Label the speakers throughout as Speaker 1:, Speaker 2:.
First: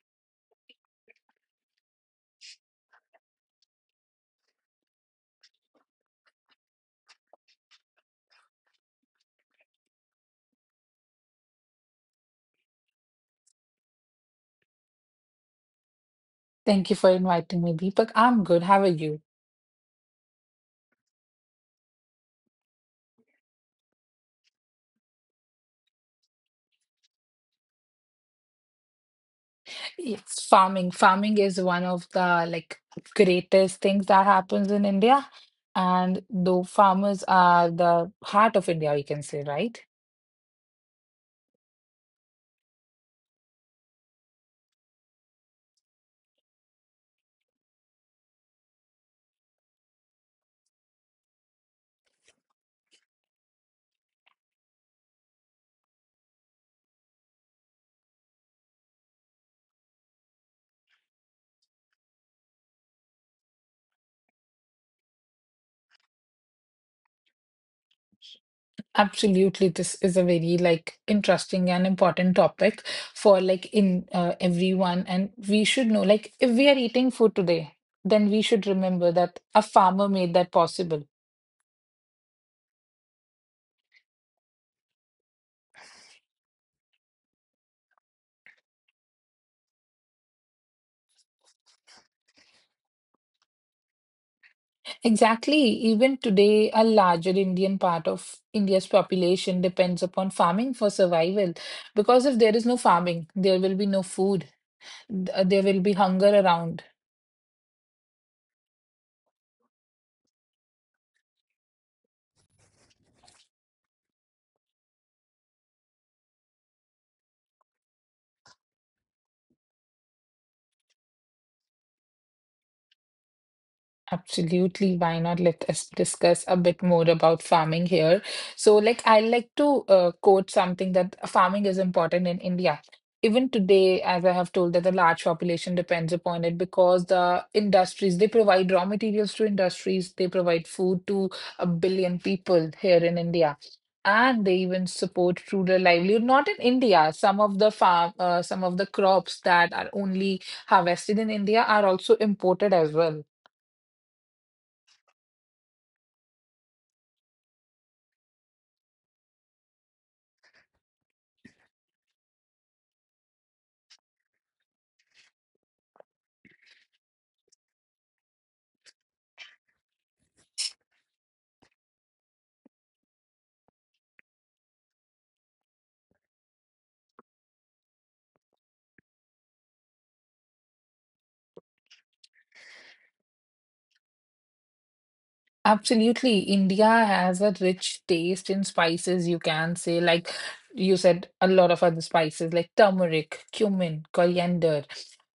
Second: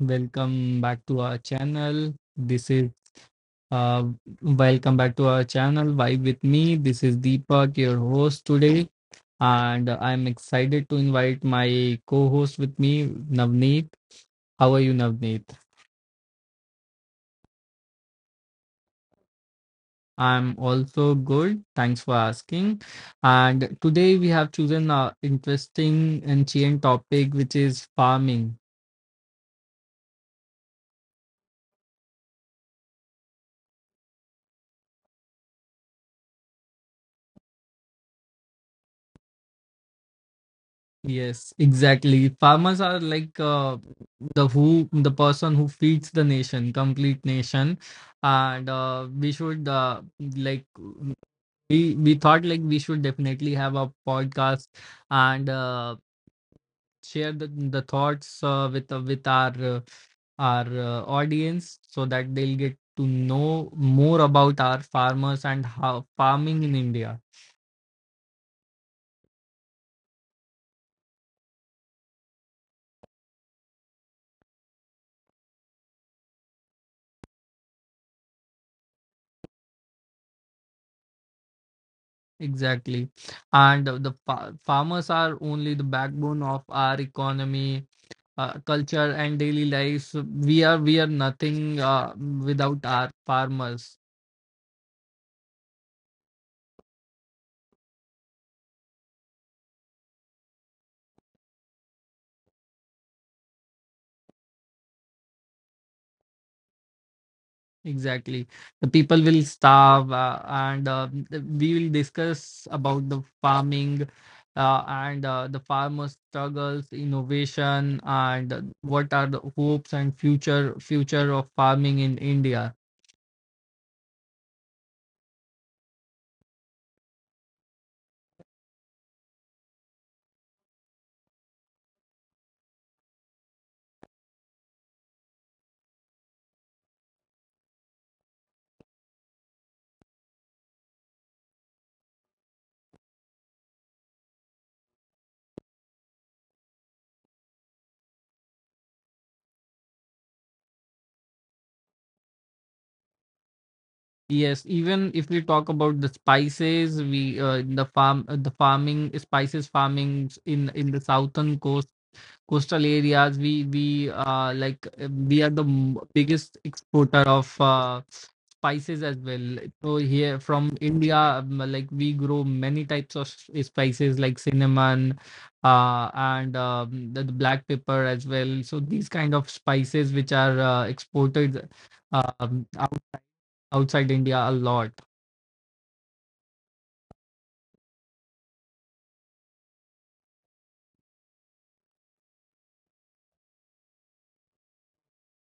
Speaker 1: welcome back to our channel. This is uh welcome back to our channel Vibe with me. This is Deepak, your host today, and I'm excited to invite my co-host with me, Navneet. How are you, Navneet?
Speaker 2: Thank you for inviting me, Deepak. I'm good. How are you?
Speaker 1: I'm also good. Thanks for asking. And today we have chosen an interesting and chain topic, which is farming.
Speaker 2: Yes, farming. Farming is one of the greatest things that happens in India. And though farmers are the heart of India, we can say, right?
Speaker 1: Yes, exactly. Farmers are like the person who feeds the nation, complete nation, and we should like we thought like we should definitely have a podcast and share the thoughts with our audience so that they'll get to know more about our farmers and how farming in India.
Speaker 2: Absolutely, this is a very interesting and important topic for like in everyone. And we should know, like, if we are eating food today, then we should remember that a farmer made that possible.
Speaker 1: Exactly. And the farmers are only the backbone of our economy, culture, and daily life. We are nothing without our farmers.
Speaker 2: Exactly. Even today, a larger Indian part of India's population depends upon farming for survival. Because if there is no farming, there will be no food, there will be hunger around.
Speaker 1: Exactly. The people will starve, and we will discuss about the farming and the farmer struggles, innovation, and what are the hopes and future of farming in India.
Speaker 2: Absolutely. Why not? Let us discuss a bit more about farming here. So, like, I like to quote something that farming is important in India. Even today, as I have told, that the large population depends upon it because the industries, they provide raw materials to industries, they provide food to a billion people here in India. And they even support rural livelihood. Not in India, some of the some of the crops that are only harvested in India are also imported as well.
Speaker 1: Yes, even if we talk about the spices, we in the farm the farming spices farming in the southern coast coastal areas we are the biggest exporter of spices as well. So here from India, like we grow many types of spices like cinnamon, and the black pepper as well. So these kind of spices which are exported um, out, outside India a lot.
Speaker 2: Absolutely. India has a rich taste in spices, you can say, like you said, a lot of other spices like turmeric, cumin, coriander.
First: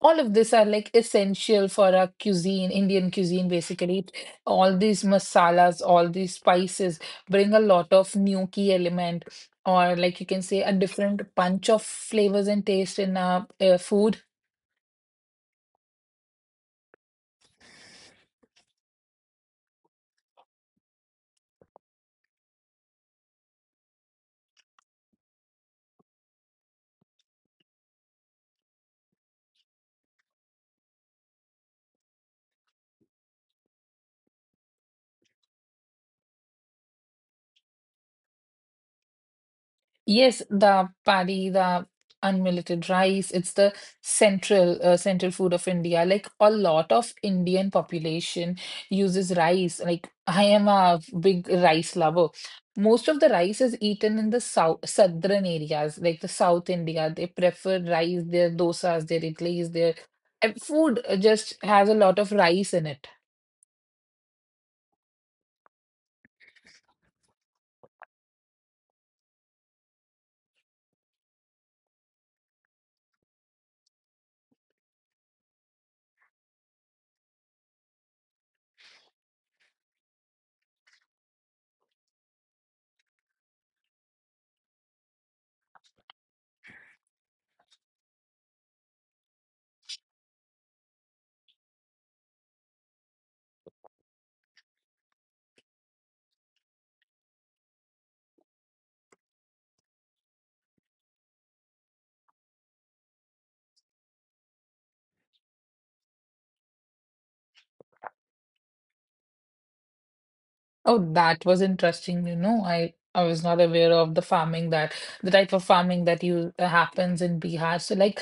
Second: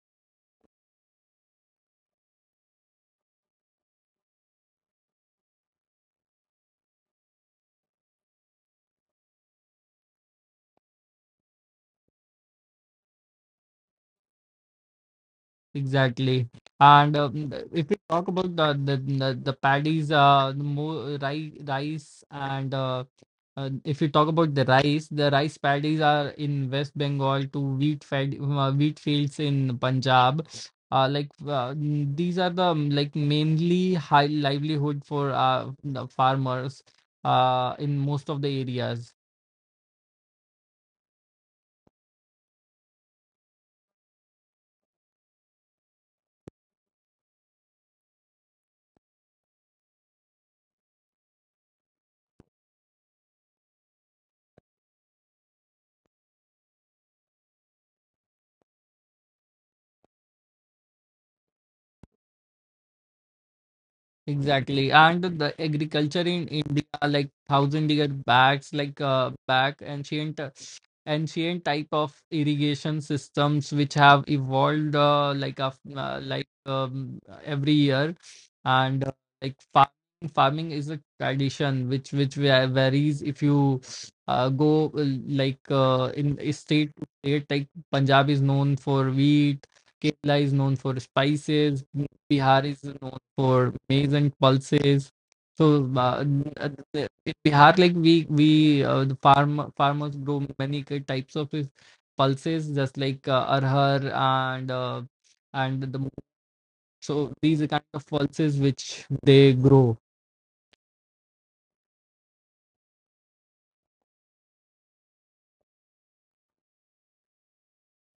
Speaker 2: All of these are like essential for our cuisine, Indian cuisine, basically. All these masalas, all these spices bring a lot of new key element, or like you can say, a different punch of flavors and taste in our food.
Speaker 1: Exactly. And if we talk about the paddies, rice, and if you talk about the rice paddies are in West Bengal to wheat fed wheat fields in Punjab. These are the like mainly high livelihood for the farmers in most of the areas.
Speaker 2: Yes, the paddy, the unmilleted rice, it's the central central food of India. Like a lot of Indian population uses rice. Like I am a big rice lover. Most of the rice is eaten in the southern areas, like the South India. They prefer rice, their dosas, their idlis, their and food just has a lot of rice in it.
Speaker 1: Exactly. And the agriculture in India, like thousand year backs, like back ancient ancient type of irrigation systems which have evolved like af like every year and like farming is a tradition which varies if you go like in a state to state. Like Punjab is known for wheat, Kerala is known for spices, Bihar is known for maize and pulses. So in Bihar, like we the farm farmers grow many types of pulses, just like arhar and the so these are kind of pulses which they grow.
Speaker 2: Oh, that was interesting. You know, I was not aware of the farming that the type of farming that you happens in Bihar. So like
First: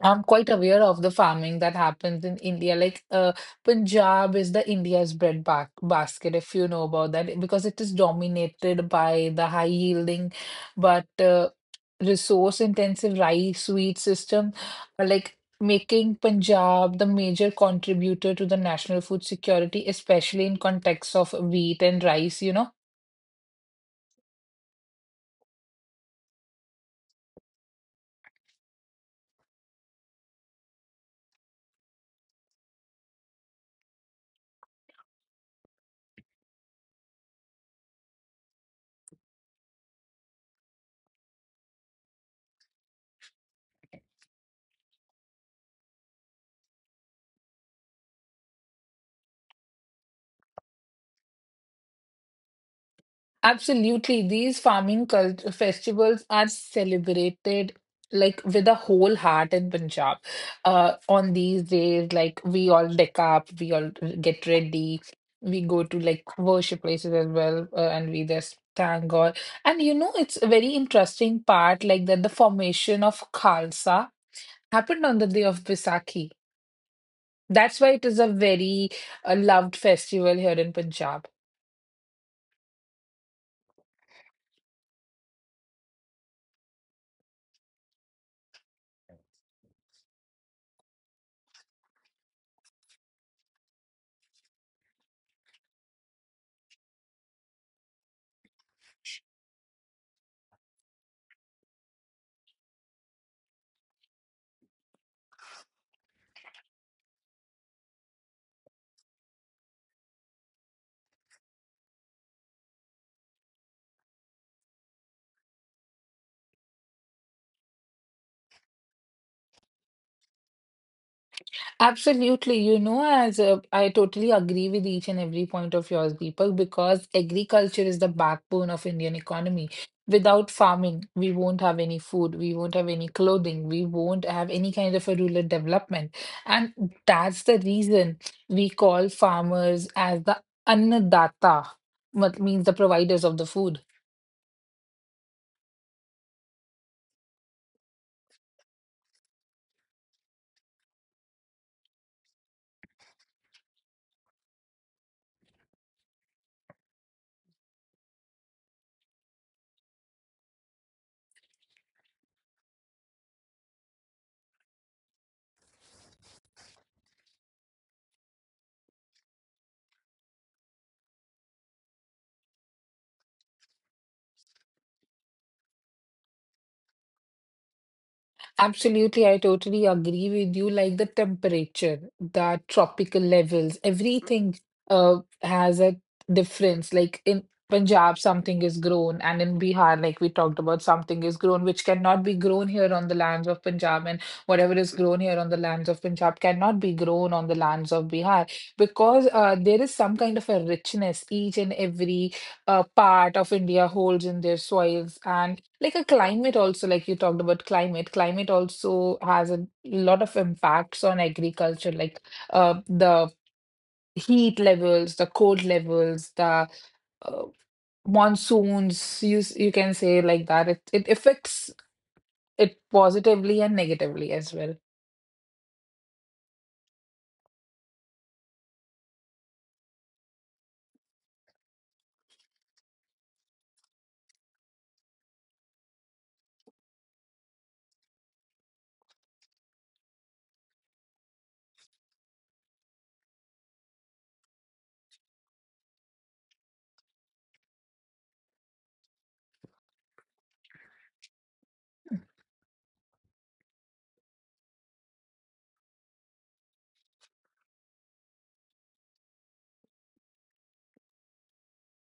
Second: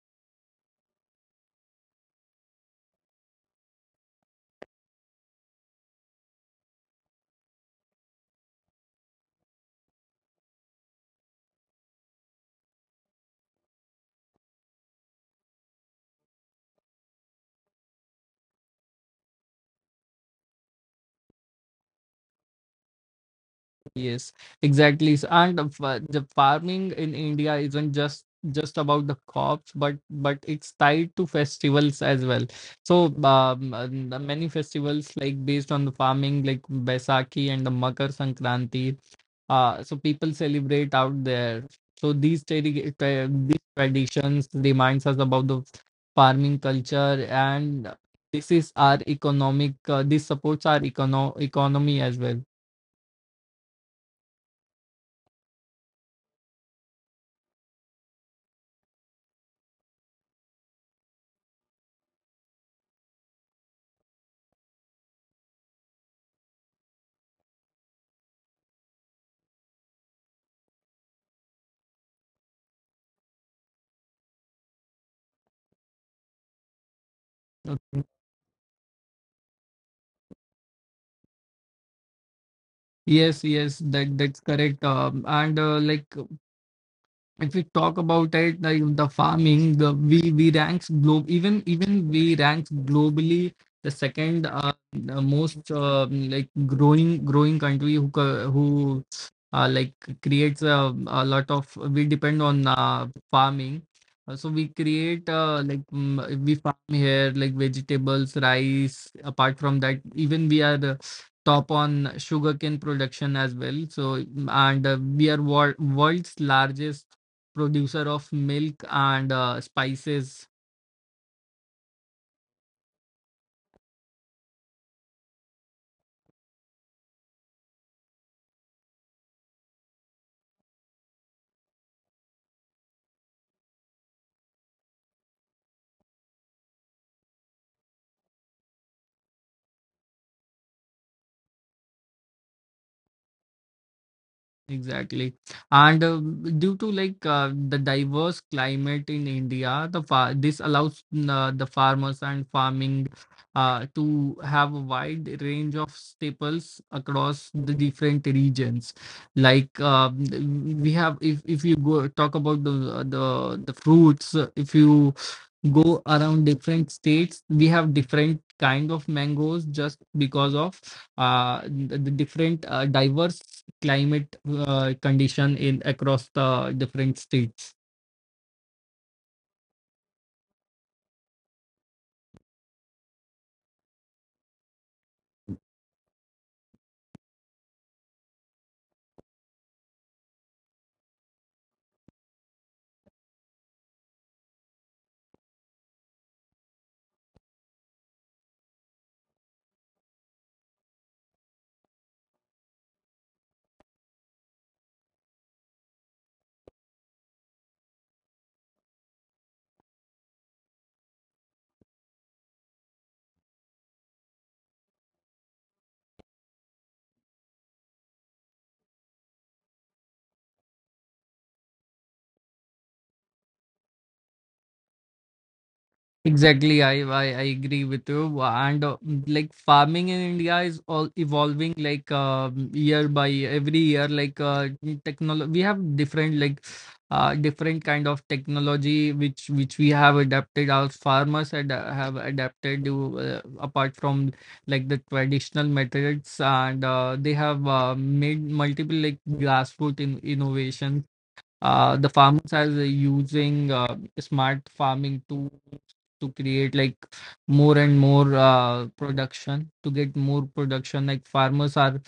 Speaker 2: I'm quite aware of the farming that happens in India. Like, Punjab is the India's bread ba basket, if you know about that, because it is dominated by the high yielding but resource intensive rice wheat system, like making Punjab the major contributor to the national food security, especially in context of wheat and rice, you know.
Speaker 1: Yes, exactly. And the the farming in India isn't just about the crops, but it's tied to festivals as well. So the many festivals like based on the farming, like Baisakhi and the Makar Sankranti. So people celebrate out there. So these these traditions reminds us about the farming culture, and this is our economic. This supports our economy as well.
Speaker 2: Absolutely. These farming cult festivals are celebrated with a whole heart in Punjab. On these days, like we all deck up, we all get ready, we go to like worship places as well, and we just thank God. And you know, it's a very interesting part, like that the formation of Khalsa happened on the day of Baisakhi. That's why it is a very loved festival here in Punjab.
Speaker 1: Yes, yes, that that's correct. And like if we talk about it like the farming the we ranks globe even even we ranks globally the second the most like growing country who uh, like creates a lot of we depend on farming. So we create we farm here like vegetables, rice. Apart from that, even we are the top on sugarcane production as well. So mm, and we are world's largest producer of milk and spices.
Speaker 2: Absolutely. You know, as I totally agree with each and every point of yours, Deepak, because agriculture is the backbone of Indian economy. Without farming, we won't have any food, we won't have any clothing, we won't have any kind of a rural development. And that's the reason we call farmers as the annadatta, what means the providers of the food.
Speaker 1: Exactly. And due to the diverse climate in India, the far this allows the farmers and farming to have a wide range of staples across the different regions. Like we have, if you go talk about the the the fruits, if you go around different states, we have different kind of mangoes just because of the different diverse climate condition in across the different states.
Speaker 2: Absolutely, I totally agree with you. Like the temperature, the tropical levels, everything uh has a difference. Like in Punjab, something is grown, and in Bihar, like we talked about, something is grown which cannot be grown here on the lands of Punjab, and whatever is grown here on the lands of Punjab cannot be grown on the lands of Bihar because there is some kind of a richness each and every part of India holds in their soils, and like a climate also, like you talked about climate, climate also has a lot of impacts on agriculture, like the heat levels, the cold levels, the uh, monsoons, you can say like that. It affects it positively and negatively as well.
Speaker 1: Exactly, I agree with you. And like farming in India is all evolving like year by year, every year. Like technology, we have different like different kind of technology which we have adapted. Our farmers ad have adapted to, apart from like the traditional methods, and they have made multiple like grassroots in innovations. The farmers are using smart farming tools to create like more and more production, to get more production. Like farmers are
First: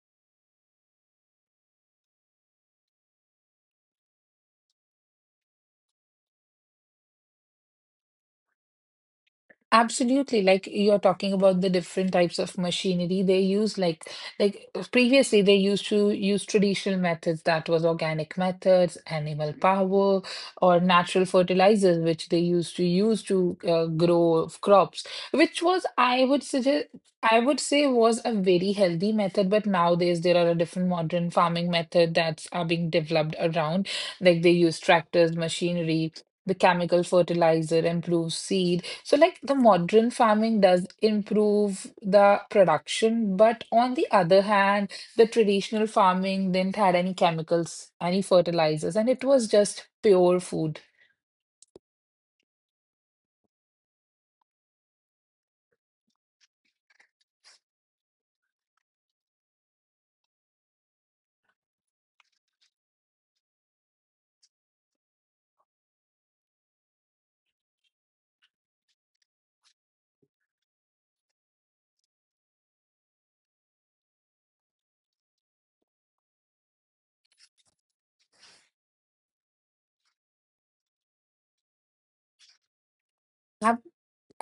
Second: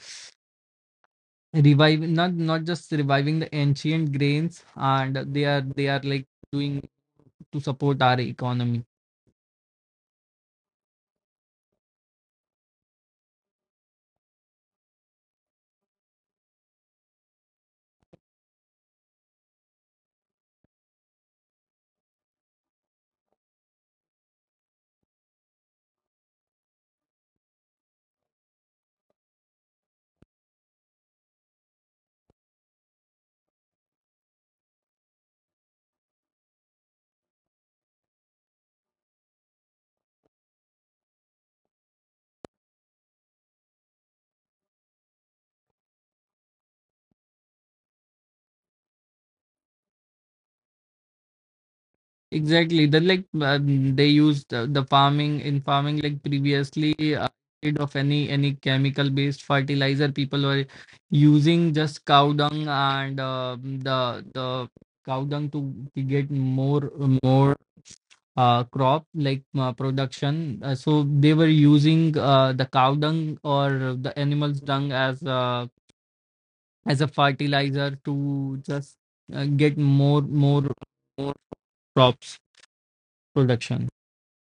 Speaker 1: reviving, not just reviving the ancient grains, and they are like doing to support our economy.
Speaker 2: Absolutely. Like you're talking about the different types of machinery they use, like previously they used to use traditional methods that was organic methods, animal power, or natural fertilizers, which they used to use to grow crops, which was I would say was a very healthy method, but nowadays there are a different modern farming method that's are being developed around. Like they use tractors, machinery, the chemical fertilizer, improves seed so, like the modern farming does improve the production, but on the other hand, the traditional farming didn't had any chemicals, any fertilizers, and it was just pure food.
Speaker 1: Exactly. Then like they used the farming in farming like previously, instead of any chemical based fertilizer, people were using just cow dung and the cow dung to get more crop like production. So they were using the cow dung or the animal's dung as a fertilizer to just get more crops
Speaker 2: Ab-
Speaker 1: production.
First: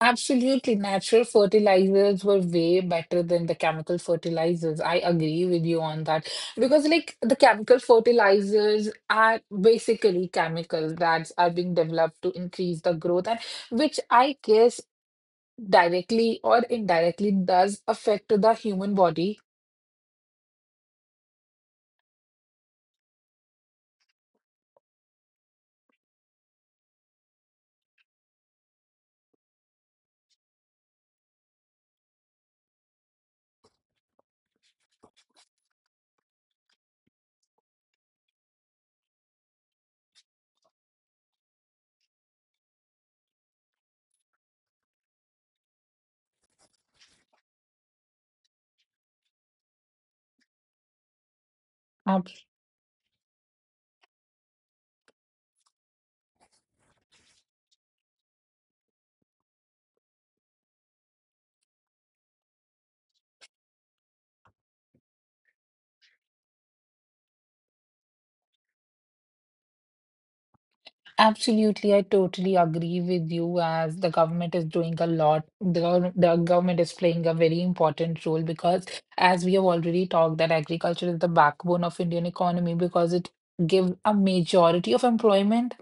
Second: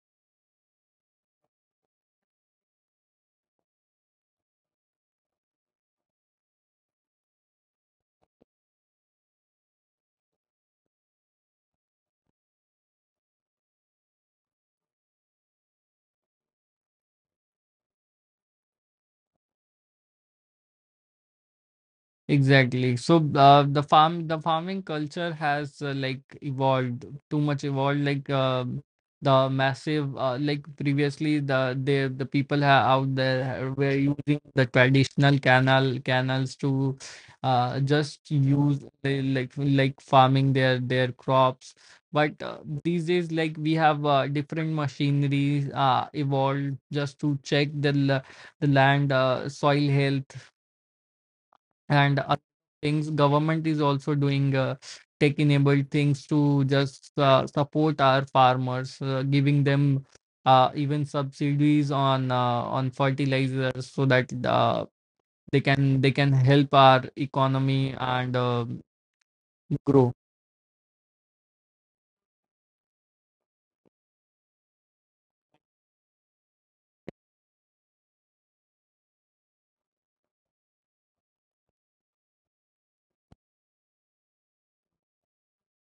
Speaker 2: Absolutely, natural fertilizers were way better than the chemical fertilizers. I agree with you on that because, like, the chemical fertilizers are basically chemicals that are being developed to increase the growth, and which I guess directly or indirectly does affect the human body.
Speaker 1: Exactly. So the farming culture has like evolved. Too much evolved. Like the massive, like previously the people out there were using the traditional canals to just use the, like farming their crops. But these days, like we have different machineries evolved just to check the land soil health and
Speaker 2: Um,
Speaker 1: other things. Government is also doing tech enabled things to just support our farmers, giving them even subsidies on fertilizers so that they can help our economy and grow.
Speaker 2: Absolutely, I totally agree with you as the government is doing a lot. The government is playing a very important role because as we have already talked that agriculture is the backbone of Indian economy because it gives a majority of employment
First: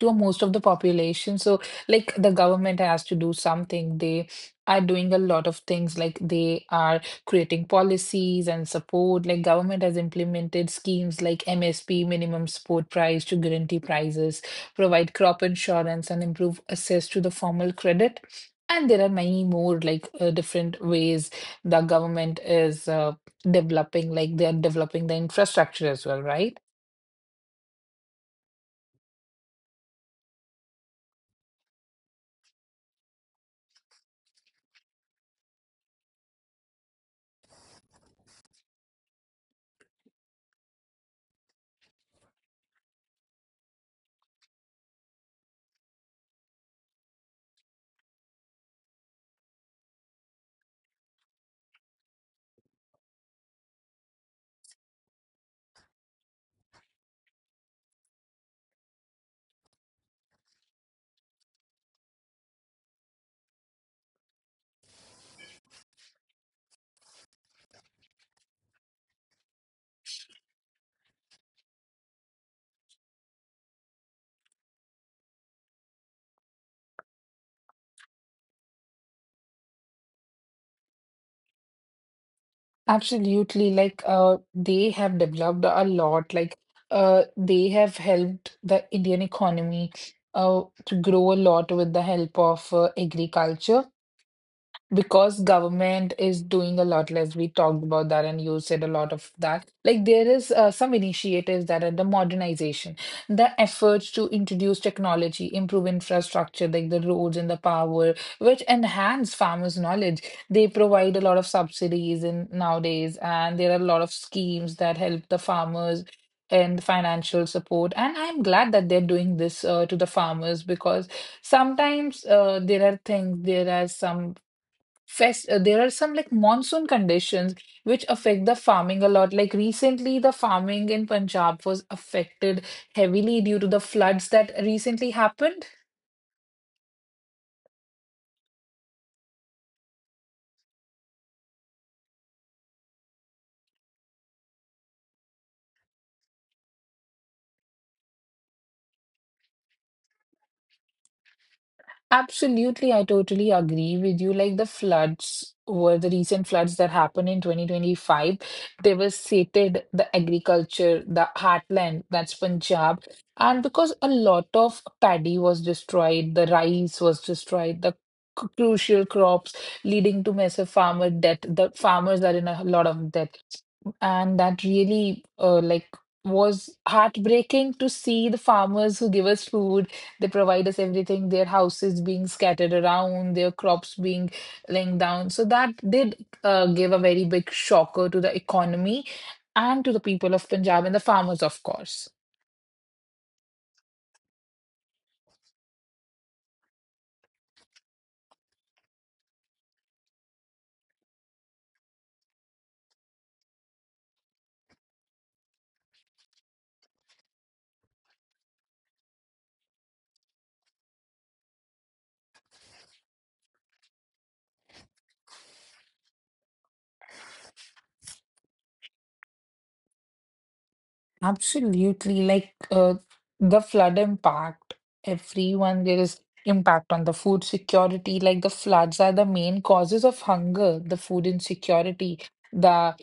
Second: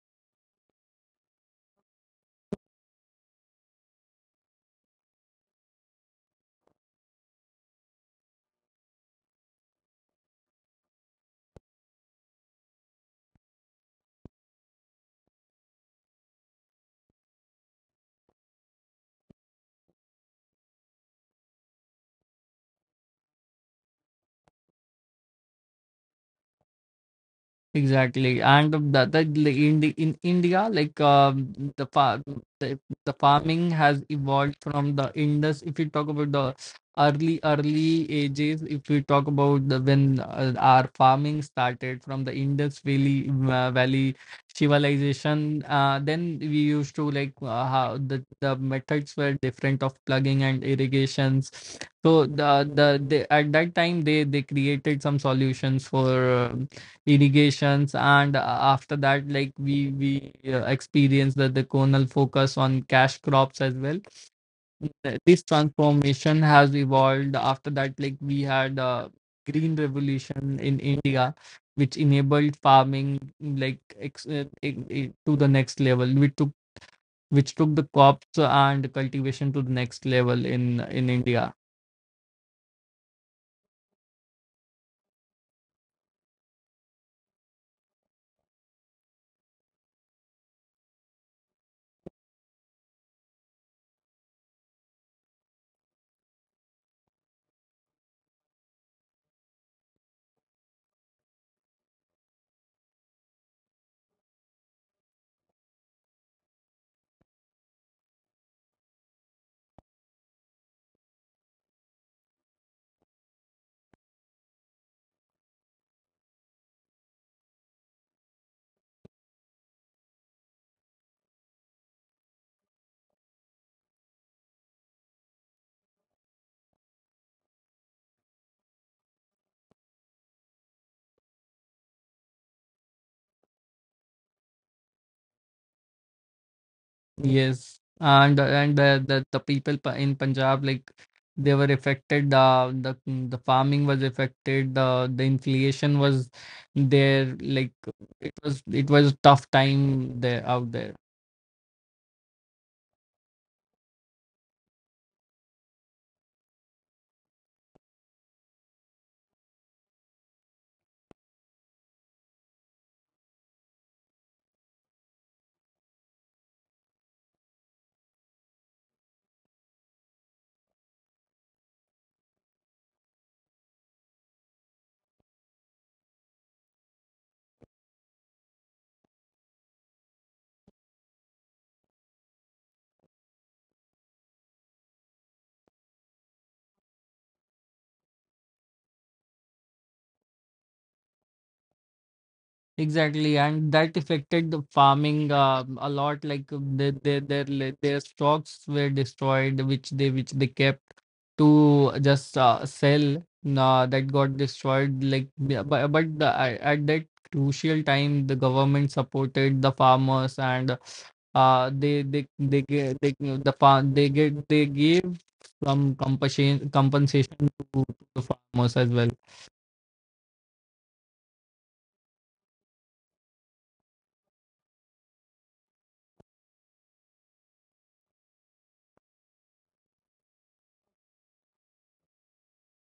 Speaker 2: to most of the population. So like the government has to do something. They are doing a lot of things like they are creating policies and support. Like government has implemented schemes like MSP, minimum support price to guarantee prices provide crop insurance and improve access to the formal credit. And there are many more like different ways the government is developing, like they are developing the infrastructure as well, right?
Speaker 1: Exactly, and the in India, like the, the farming has evolved from the Indus. If you talk about the early ages, if we talk about the when our farming started from the Indus Valley civilization, then we used to like how the methods were different of plugging and irrigations. So at that time they created some solutions for. uh, irrigations, and after that, like we experience that the conal focus on cash crops as well. This transformation has evolved. After that, like we had green revolution in India, which enabled farming like to the next level, which took the crops and cultivation to the next level in India.
Speaker 2: Absolutely. Like they have developed a lot. Like they have helped the Indian economy to grow a lot with the help of agriculture because government is doing a lot less we talked about that and you said a lot of that like there is some initiatives that are the modernization the efforts to introduce technology improve infrastructure like the roads and the power which enhance farmers knowledge they provide a lot of subsidies in nowadays and there are a lot of schemes that help the farmers and financial support and I'm glad that they're doing this to the farmers because sometimes there are some fest there are some like monsoon conditions which affect the farming a lot like recently the farming in Punjab was affected heavily due to the floods that recently happened.
Speaker 1: Yes, and the people in Punjab like they were affected. The farming was affected. The inflation was there. Like it was a tough time there out there.
Speaker 2: Absolutely, I totally agree with you. Like the recent floods that happened in 2025, devastated the agriculture, the heartland, that's Punjab. And because a lot of paddy was destroyed, the rice was destroyed, the crucial crops leading to massive farmer debt. The farmers are in a lot of debt. And that really was heartbreaking to see the farmers who give us food, they provide us everything, their houses being scattered around, their crops being laying down. So that did give a very big shocker to the economy and to the people of Punjab and the farmers, of course.
Speaker 1: Exactly, and that affected the farming a lot. Like their stocks were destroyed, which they kept to just sell. Nah, that got destroyed. Like, but at that crucial time, the government supported the farmers, and they gave they, the farm they get they gave some compensation to the farmers as well.
Speaker 2: Absolutely. Like the flood impact, everyone, there is impact on the food security. Like the floods are the main causes of hunger, the food insecurity. The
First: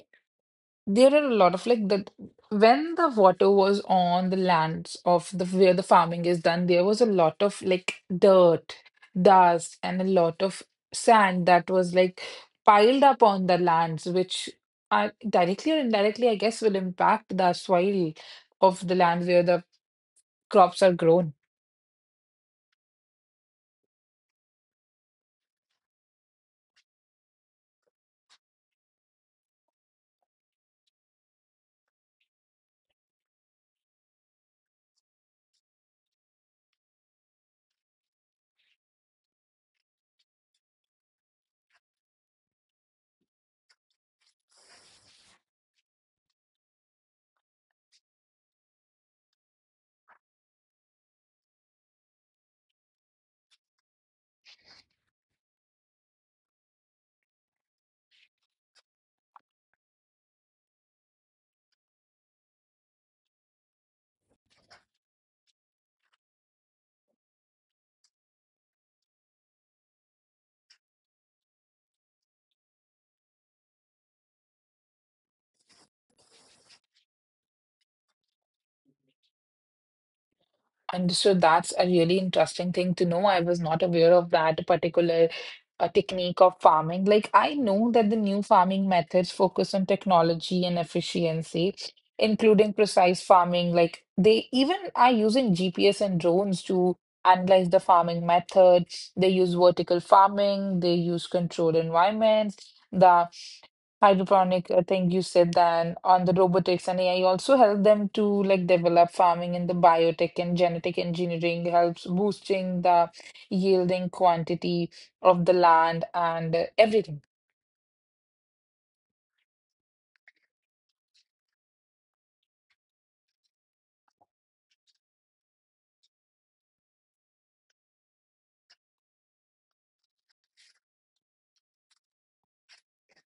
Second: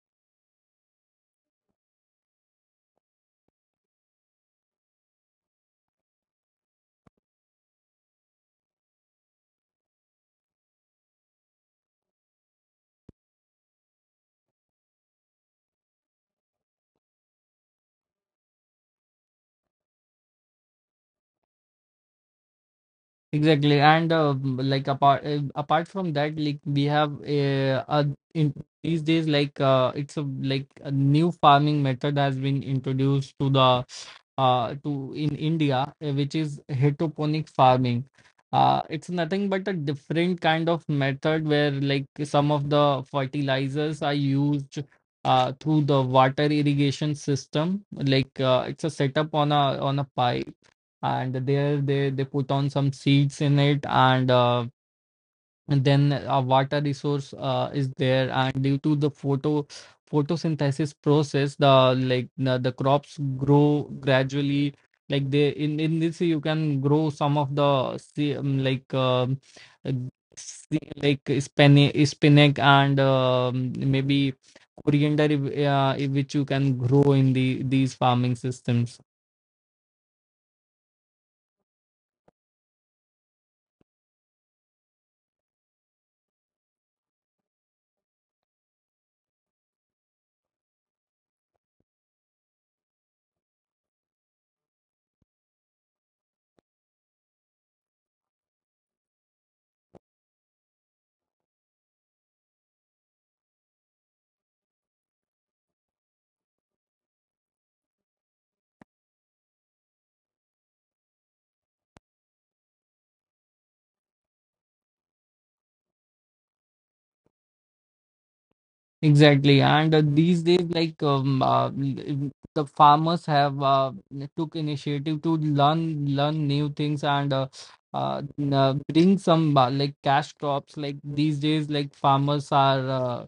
Speaker 2: there are a lot of like that when the water was on the lands of the where the farming is done, there was a lot of like dirt, dust, and a lot of sand that was like piled up on the lands, which are directly or indirectly, I guess, will impact the soil of the land where the crops are grown.
Speaker 1: Exactly, and apart from that, like we have in these days, like it's a like a new farming method has been introduced to the to in India, which is hydroponic farming. It's nothing but a different kind of method where like some of the fertilizers are used through the water irrigation system. Like it's a setup on a pipe, and there they put on some seeds in it, and then a water resource is there, and due to the photosynthesis process the crops grow gradually. Like they, in this you can grow some of the uh, like spinach and maybe coriander, which you can grow in these farming systems.
Speaker 2: And so that's a really interesting thing to know. I was not aware of that particular technique of farming. Like, I know that the new farming methods focus on technology and efficiency, including precise farming. Like, they even are using GPS and drones to analyze the farming method. They use vertical farming, they use controlled environments. The hydroponic thing you said then on the robotics and AI also help them to like develop farming in the biotech and genetic engineering helps boosting the yielding quantity of the land and everything.
Speaker 1: Exactly, and these days, like the farmers have n- took initiative to learn new things, and bring some like cash crops. Like these days, like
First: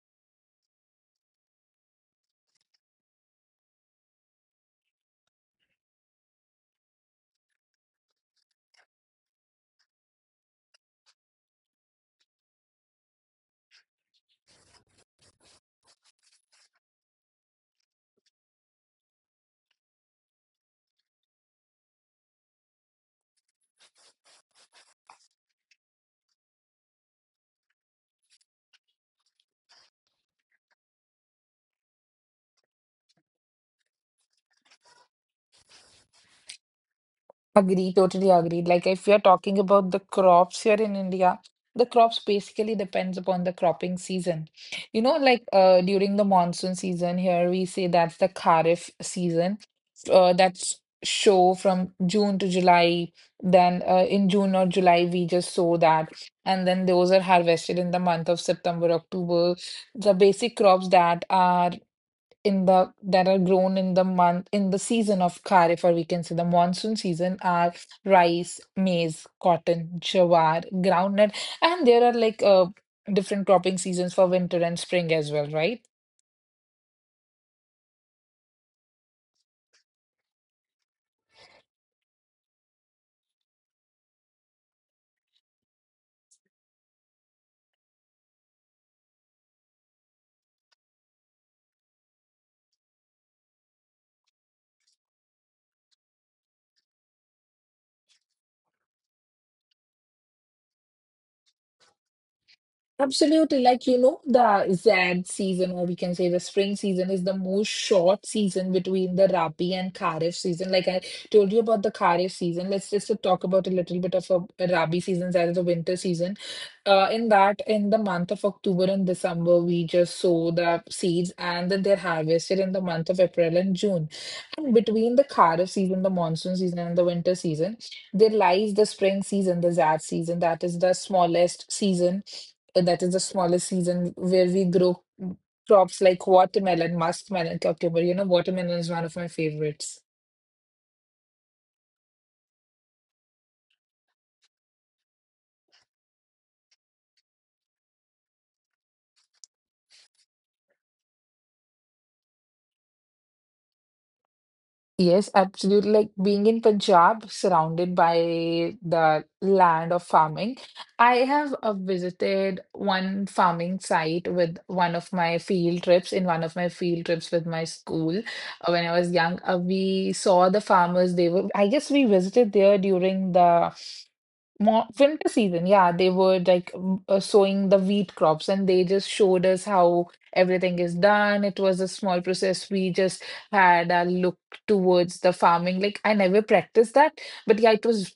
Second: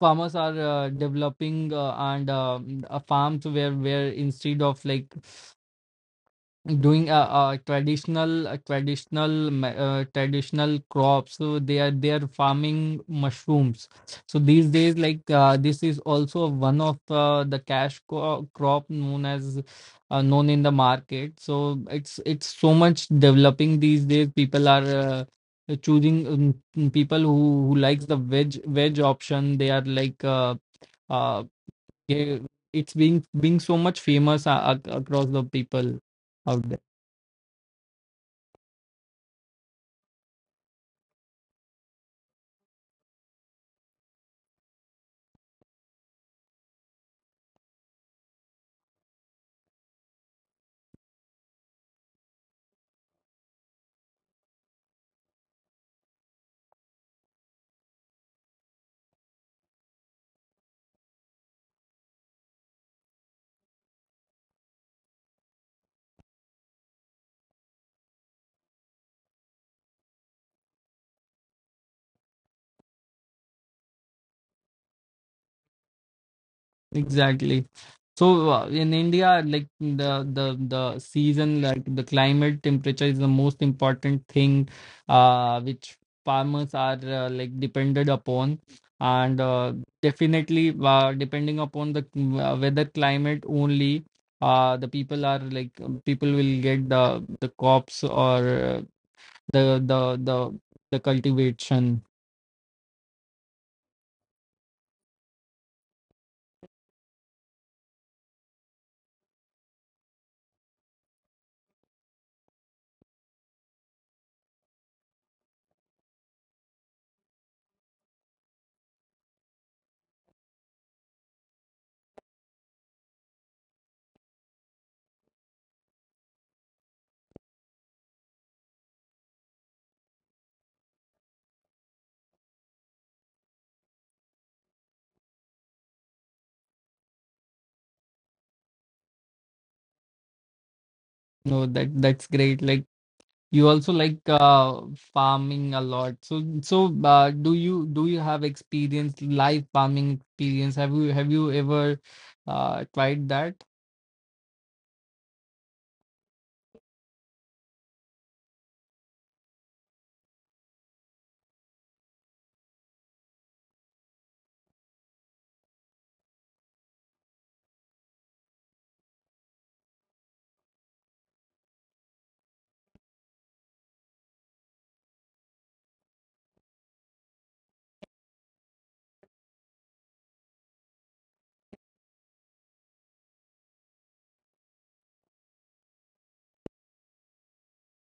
Speaker 1: farmers are developing and farms where instead of like doing traditional traditional crops. So they are farming mushrooms. So these days, like this is also one of the cash crop known as known in the market. So it's so much developing these days. People are people who likes the veg option. They are like uh yeah, it's being so much famous across the people out there.
Speaker 2: Agree, totally agreed. Like if you're talking about the crops here in India, the crops basically depends upon the cropping season. You know, like during the monsoon season here, we say that's the Kharif season. That's show from June to July. Then in June or July, we just sow that. And then those are harvested in the month of September, October. The basic crops that are in the that are grown in the month in the season of kharif or we can say the monsoon season are rice, maize, cotton, jawar, groundnut, and there are like different cropping seasons for winter and spring as well, right?
Speaker 1: Exactly. So in India, like the season, like the climate temperature is the most important thing, which farmers are like dependent upon, and definitely depending upon the weather climate only, the people are like people will get the crops or the the the the cultivation.
Speaker 2: Absolutely. Like, you know, the Zad season, or we can say the spring season, is the most short season between the Rabi and Kharif season. Like I told you about the Kharif season, let's just talk about a little bit of a Rabi season, that is the winter season. In the month of October and December, we just sow the seeds and then they're harvested in the month of April and June. And between the Kharif season, the monsoon season, and the winter season, there lies the spring season, the Zad season, that is the smallest season but that is the smallest season where we grow crops like watermelon, muskmelon, cucumber. You know, watermelon is one of my favorites.
Speaker 1: No, that 's great. You also like farming a lot. So do you have experience live farming experience? Have you ever tried that?
Speaker 2: Yes, absolutely. Like being in Punjab, surrounded by the land of farming, I have visited one farming site with one of my field trips. In one of my field trips with my school, when I was young, we saw the farmers. They were, I guess, we visited there during the more winter season, yeah, they were like sowing the wheat crops and they just showed us how everything is done. It was a small process. We just had a look towards the farming. Like I never practiced that, but yeah, it was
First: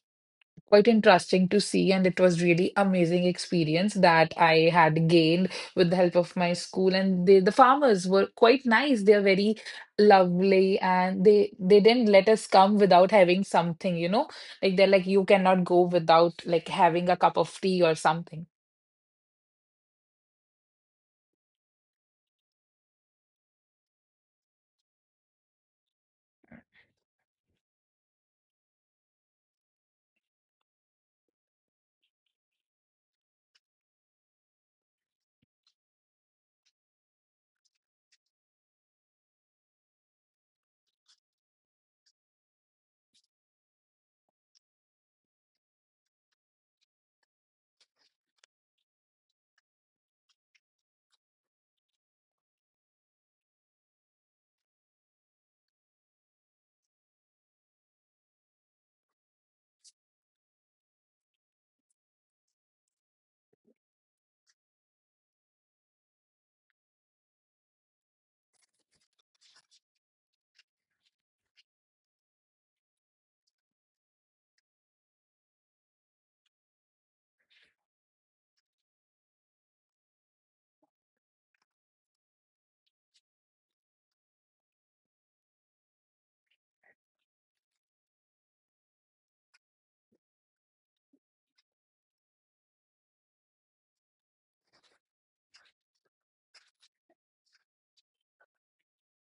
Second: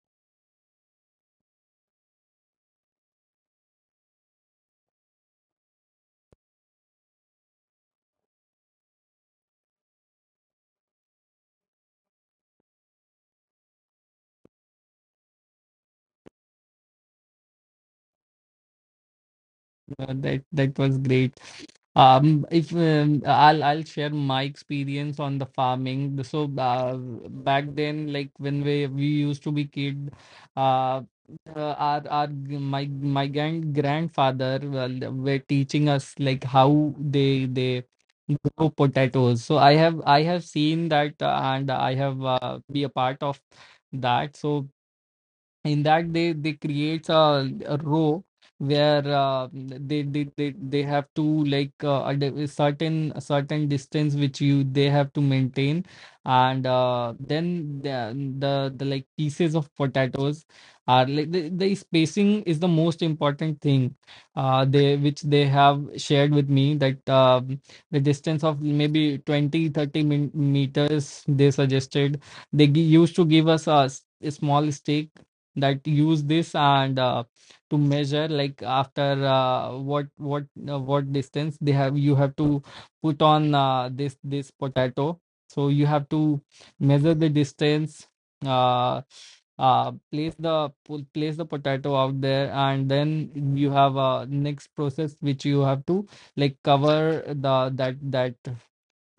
Speaker 2: quite interesting to see, and it was really amazing experience that I had gained with the help of my school. And they, the farmers, were quite nice. They are very lovely and they didn't let us come without having something. Like they're like, you cannot go without like having a cup of tea or something.
Speaker 1: That was great. If I'll share my experience on the farming. So back then, like when we used to be kid, uh, my grandfather well, were teaching us like how they grow potatoes. So I have seen that and I have be a part of that. So in that they creates a row where they have to like a certain distance which you they have to maintain and then the like pieces of potatoes are like the spacing is the most important thing they which they have shared with me that the distance of maybe 20 30 min meters they suggested. They used to give us a small stake that use this, and to measure like after what distance they have you have to put on this potato. So you have to measure the distance, uh, place the place the potato out there, and then you have a next process which you have to like cover the that that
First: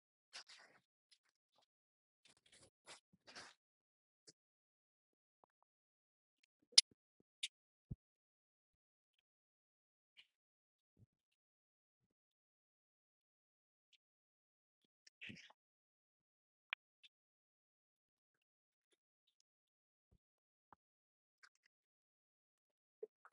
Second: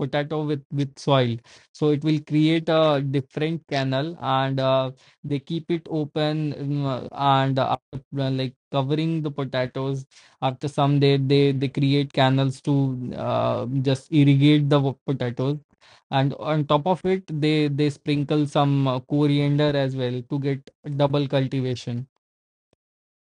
Speaker 1: potato with soil so it will create a different canal. And they keep it open. Mm, and after like covering the potatoes, after some day they create canals to just irrigate the potatoes, and on top of it they sprinkle some coriander as well to get double cultivation.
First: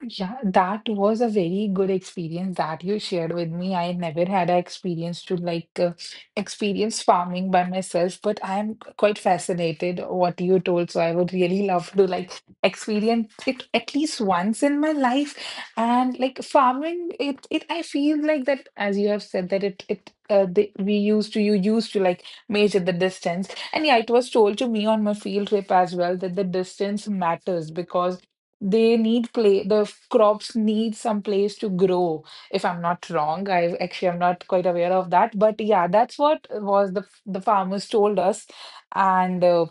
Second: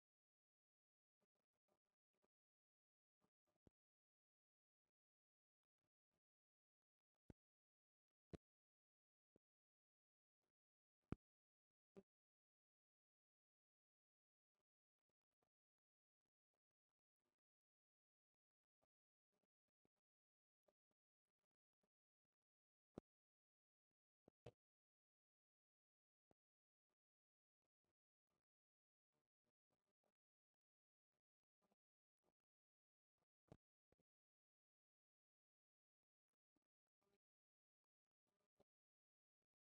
Speaker 2: Yeah, that was a very good experience that you shared with me. I never had an experience to like experience farming by myself, but I am quite fascinated what you told. So I would really love to like experience it at least once in my life. And like farming, it I feel like that, as you have said, that it. We used to, you used to like measure the distance, and yeah, it was told to me on my field trip as well that the distance matters because they need play crops need some place to grow, if I'm not wrong. I actually, I'm not quite aware of that, but yeah, that's what was the farmers told us. And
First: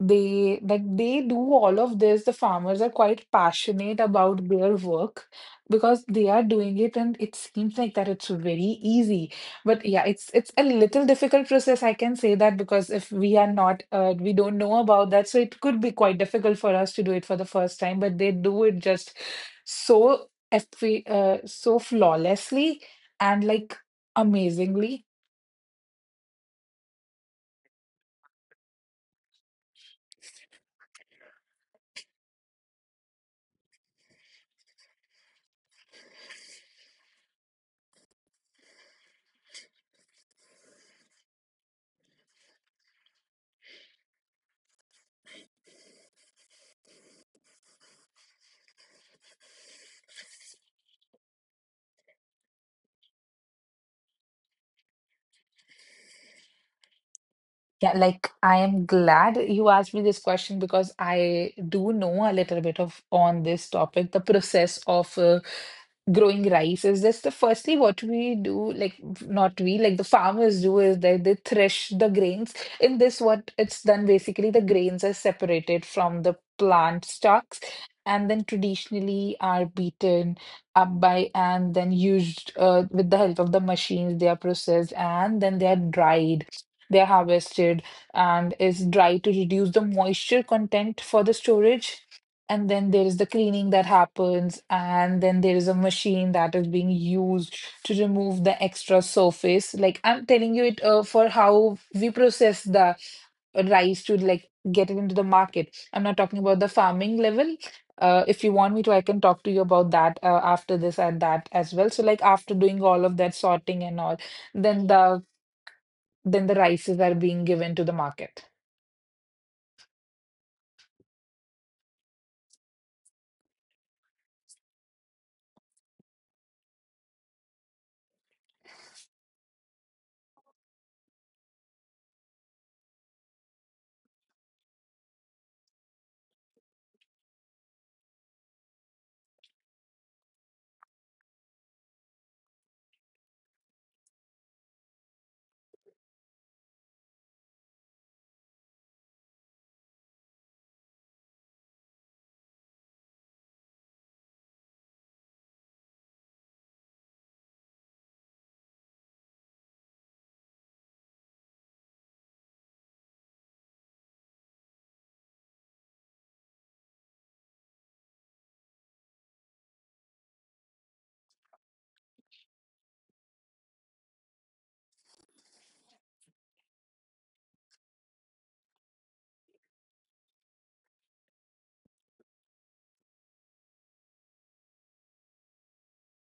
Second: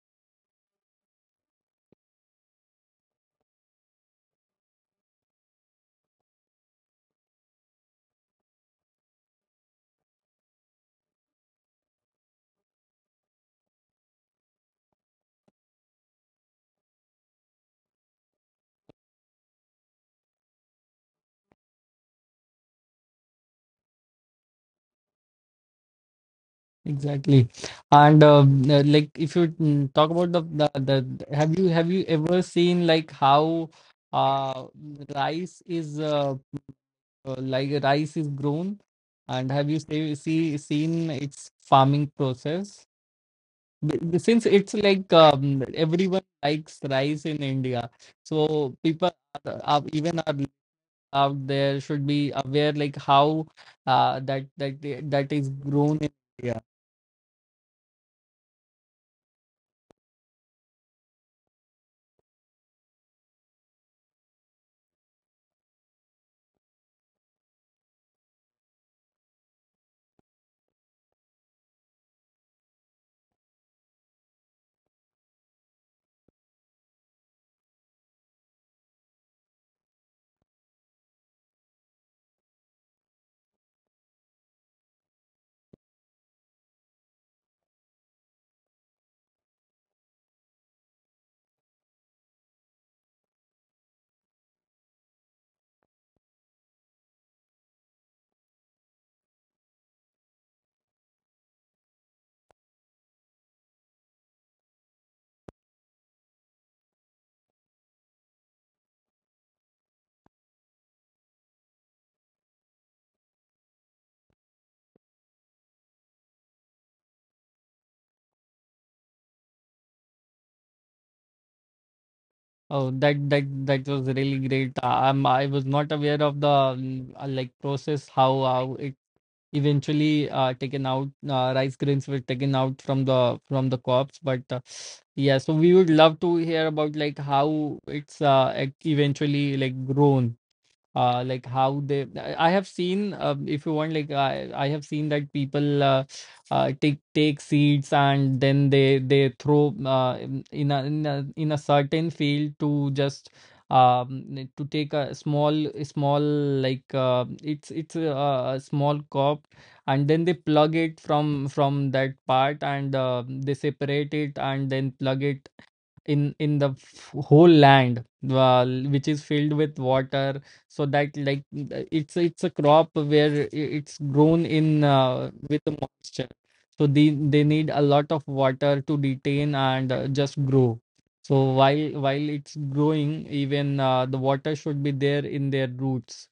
Speaker 2: they like, they do all of this. The farmers are quite passionate about their work, because they are doing it and it seems like that it's very easy, but yeah, it's a little difficult process, I can say that, because if we are not we don't know about that, so it could be quite difficult for us to do it for the first time, but they do it just so flawlessly and like amazingly.
Speaker 1: Exactly. And like if you talk about the have you ever seen like how uh rice is rice is grown, and have you seen its farming process? B- b- Since it's like everyone likes rice in India, so people are out there should be aware like how uh, that that that is grown in India.
Speaker 2: Yeah, like I am glad you asked me this question, because I do know a little bit of on this topic. The process of growing rice is just the firstly what we do, like not we, like the farmers do, is that they thresh the grains. In this, what it's done basically, the grains are separated from the plant stalks and then traditionally are beaten up by and then used with the help of the machines. They are processed and then they are dried, they're harvested, and is dry to reduce the moisture content for the storage. And then there is the cleaning that happens, and then there is a machine that is being used to remove the extra surface. Like I'm telling you it for how we process the rice to like get it into the market. I'm not talking about the farming level. If you want me to, I can talk to you about that after this and that as well. So like after doing all of that sorting and all, then the than the rices are being given to the market.
Speaker 1: Oh, that was really great. I was not aware of the like process how it eventually taken out rice grains were taken out from the crops. But yeah, so we would love to hear about like how it's eventually like grown, like how they. I have seen if you want, like I have seen that people take seats and then they throw in in a certain field to just to take a small small like it's a small cup, and then they plug it from that part, and they separate it and then plug it in the whole land, uh, which is filled with water. So that like it's a crop where it's grown in with the moisture, so they need a lot of water to detain and just grow. So while it's growing, even the water should be there in their roots.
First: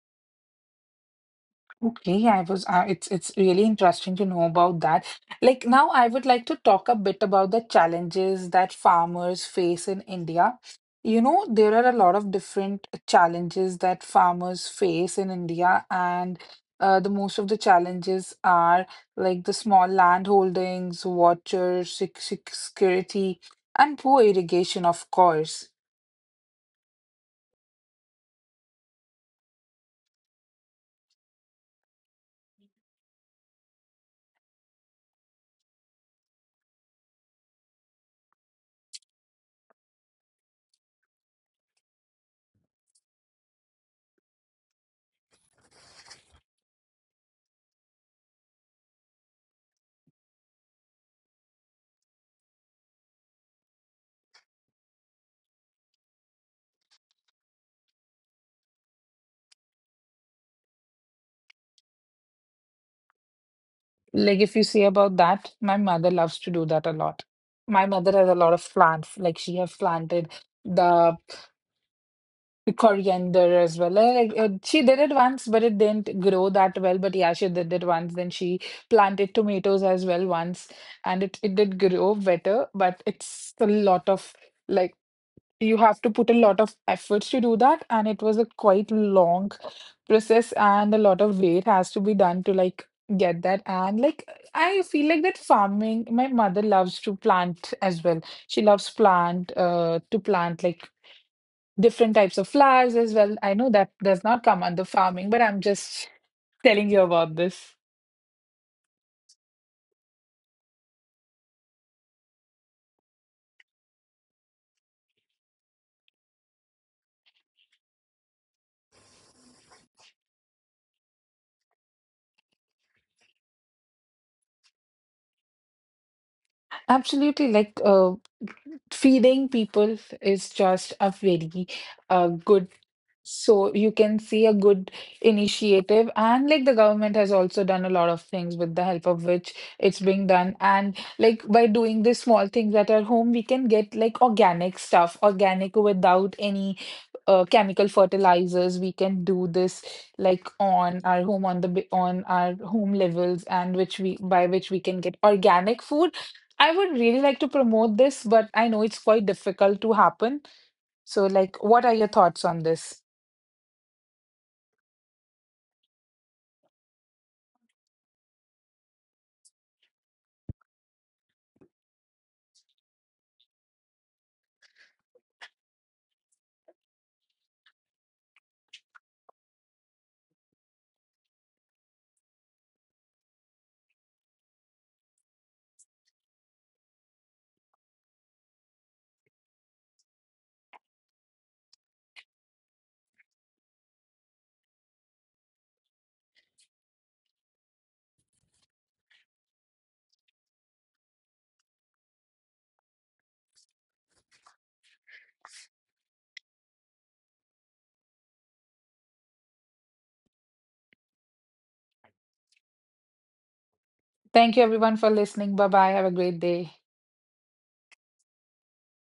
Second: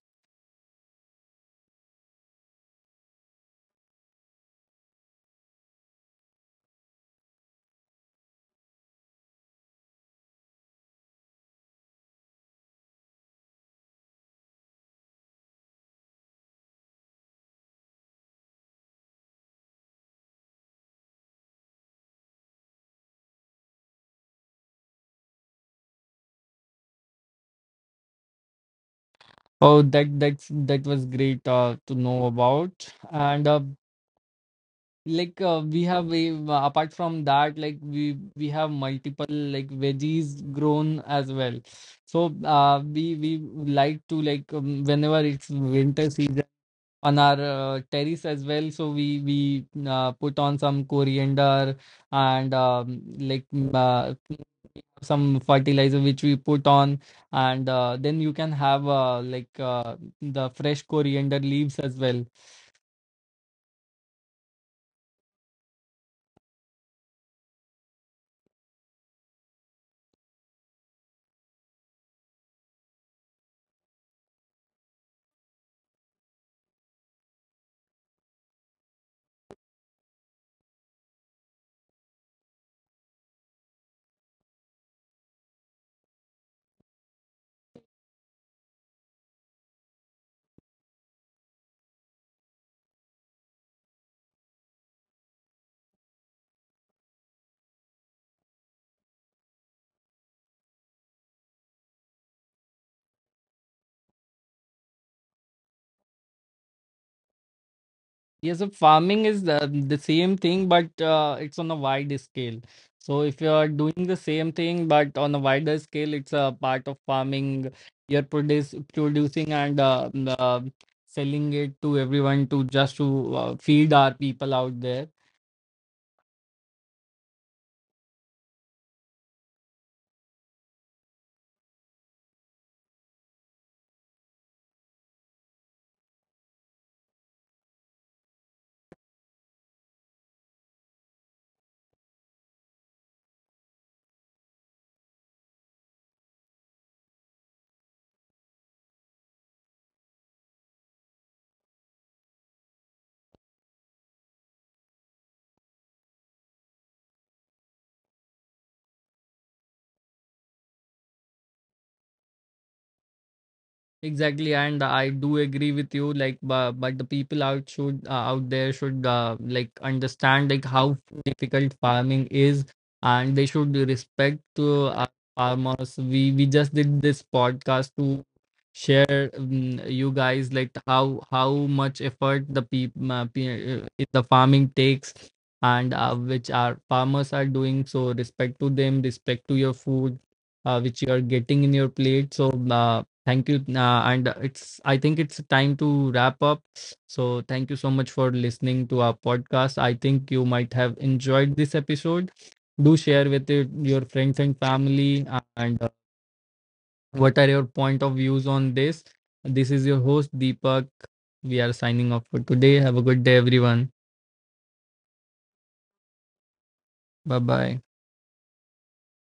Speaker 2: Okay, I was. It's really interesting to know about that. Like now, I would like to talk a bit about the challenges that farmers face in India. You know, there are a lot of different challenges that farmers face in India, and the most of the challenges are like the small land holdings, water security, and poor irrigation, of course.
Speaker 1: Oh, that's that was great to know about. And apart from that, like we have multiple like veggies grown as well. So we like to like whenever it's winter season on our terrace as well. So we put on some coriander, and some fertilizer which we put on, and then you can have the fresh coriander leaves as well.
Speaker 2: Like if you say about that, my mother loves to do that a lot. My mother has a lot of plants. Like she have planted the coriander as well. Like she did it once, but it didn't grow that well. But yeah, she did it once. Then she planted tomatoes as well once, and it did grow better. But it's a lot of, like, you have to put a lot of efforts to do that, and it was a quite long process and a lot of weight has to be done to like get that. And like, I feel like that farming, my mother loves to plant as well. She loves plant to plant like different types of flowers as well. I know that does not come under farming, but I'm just telling you about this.
Speaker 1: Yes, so farming is the same thing, but it's on a wide scale. So if you are doing the same thing, but on a wider scale, it's a part of farming. You're producing and selling it to everyone to just to feed our people out there.
Speaker 2: Absolutely, like feeding people is just a very good, so you can see a good initiative, and like the government has also done a lot of things with the help of which it's being done. And like by doing these small things at our home, we can get like organic stuff, organic without any chemical fertilizers. We can do this like on our home, on on our home levels, and which we, by which we can get organic food. I would really like to promote this, but I know it's quite difficult to happen. So like, what are your thoughts on this?
Speaker 1: Exactly, and I do agree with you. Like, but the people out should out there should like understand like how difficult farming is, and they should respect to farmers. We just did this podcast to share you guys like how much effort the farming takes, and which our farmers are doing. So respect to them, respect to your food which you are getting in your plate. So thank you. And it's, I think it's time to wrap up. So thank you so much for listening to our podcast. I think you might have enjoyed this episode. Do share with it, your friends and family. And what are your point of views on this? This is your host, Deepak. We are signing off for today. Have a good day, everyone.
Speaker 2: Thank you everyone for listening. Bye bye. Have a great day.
Speaker 1: Bye bye.